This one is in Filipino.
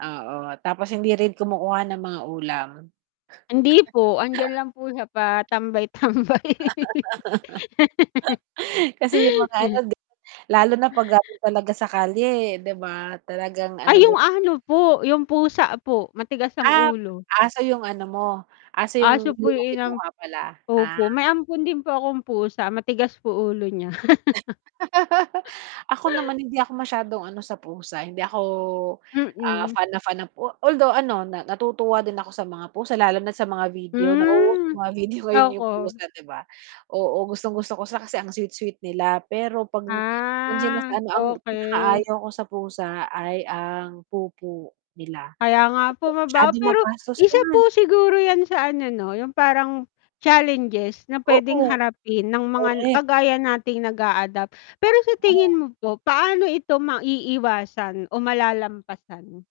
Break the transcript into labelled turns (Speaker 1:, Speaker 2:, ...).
Speaker 1: Oo, tapos hindi rin kumukuha ng mga ulam.
Speaker 2: Hindi po. Andiyan lang po siya patambay-tambay.
Speaker 1: Kasi 'yong mga ano, 'di ba, lalo na 'pag galing talaga sa kalye, 'di ba, talagang ano
Speaker 2: Ay, 'yong
Speaker 1: din
Speaker 2: ano po, 'yong pusa po, matigas ang
Speaker 1: Ah,
Speaker 2: ulo.
Speaker 1: aso 'yong ano mo, aso
Speaker 2: Aso
Speaker 1: 'yong
Speaker 2: po
Speaker 1: hindi mo
Speaker 2: 'yong inam
Speaker 1: kinuha pala, ah.
Speaker 2: opo, may ampon din po akong pusa, matigas po ulo niya.
Speaker 1: Ako naman hindi ako masyadong ano sa pusa, hindi ako, ah,
Speaker 2: Mm.
Speaker 1: fan na fan ng pu o although ano, na natutuwa din ako sa mga pusa lalo na't sa mga video na oo,
Speaker 2: Hmm.
Speaker 1: may mga video ngayon 'yong
Speaker 2: Ako
Speaker 1: pusa, 'di ba? Oo, gustong-gusto ko sa kasi ang sweet-sweet nila. Pero 'pag ang nandiyan na sa
Speaker 2: Ah,
Speaker 1: ano, ang
Speaker 2: okey.
Speaker 1: pinakaayaw ko sa pusa ay ang pupu nila.
Speaker 2: Kaya nga po,
Speaker 1: Tapos
Speaker 2: mabaho.
Speaker 1: masyadong
Speaker 2: Pero
Speaker 1: magastos
Speaker 2: isa
Speaker 1: 'yan.
Speaker 2: po siguro 'yan sa ano 'no, 'yong parang challenges na puwedeng
Speaker 1: Oo.
Speaker 2: harapin ng mga n
Speaker 1: Correct.
Speaker 2: kagaya nating nag-a-adopt. Pero sa tingin
Speaker 1: Oo.
Speaker 2: mo po paano ito maiiwasan o malalampasan?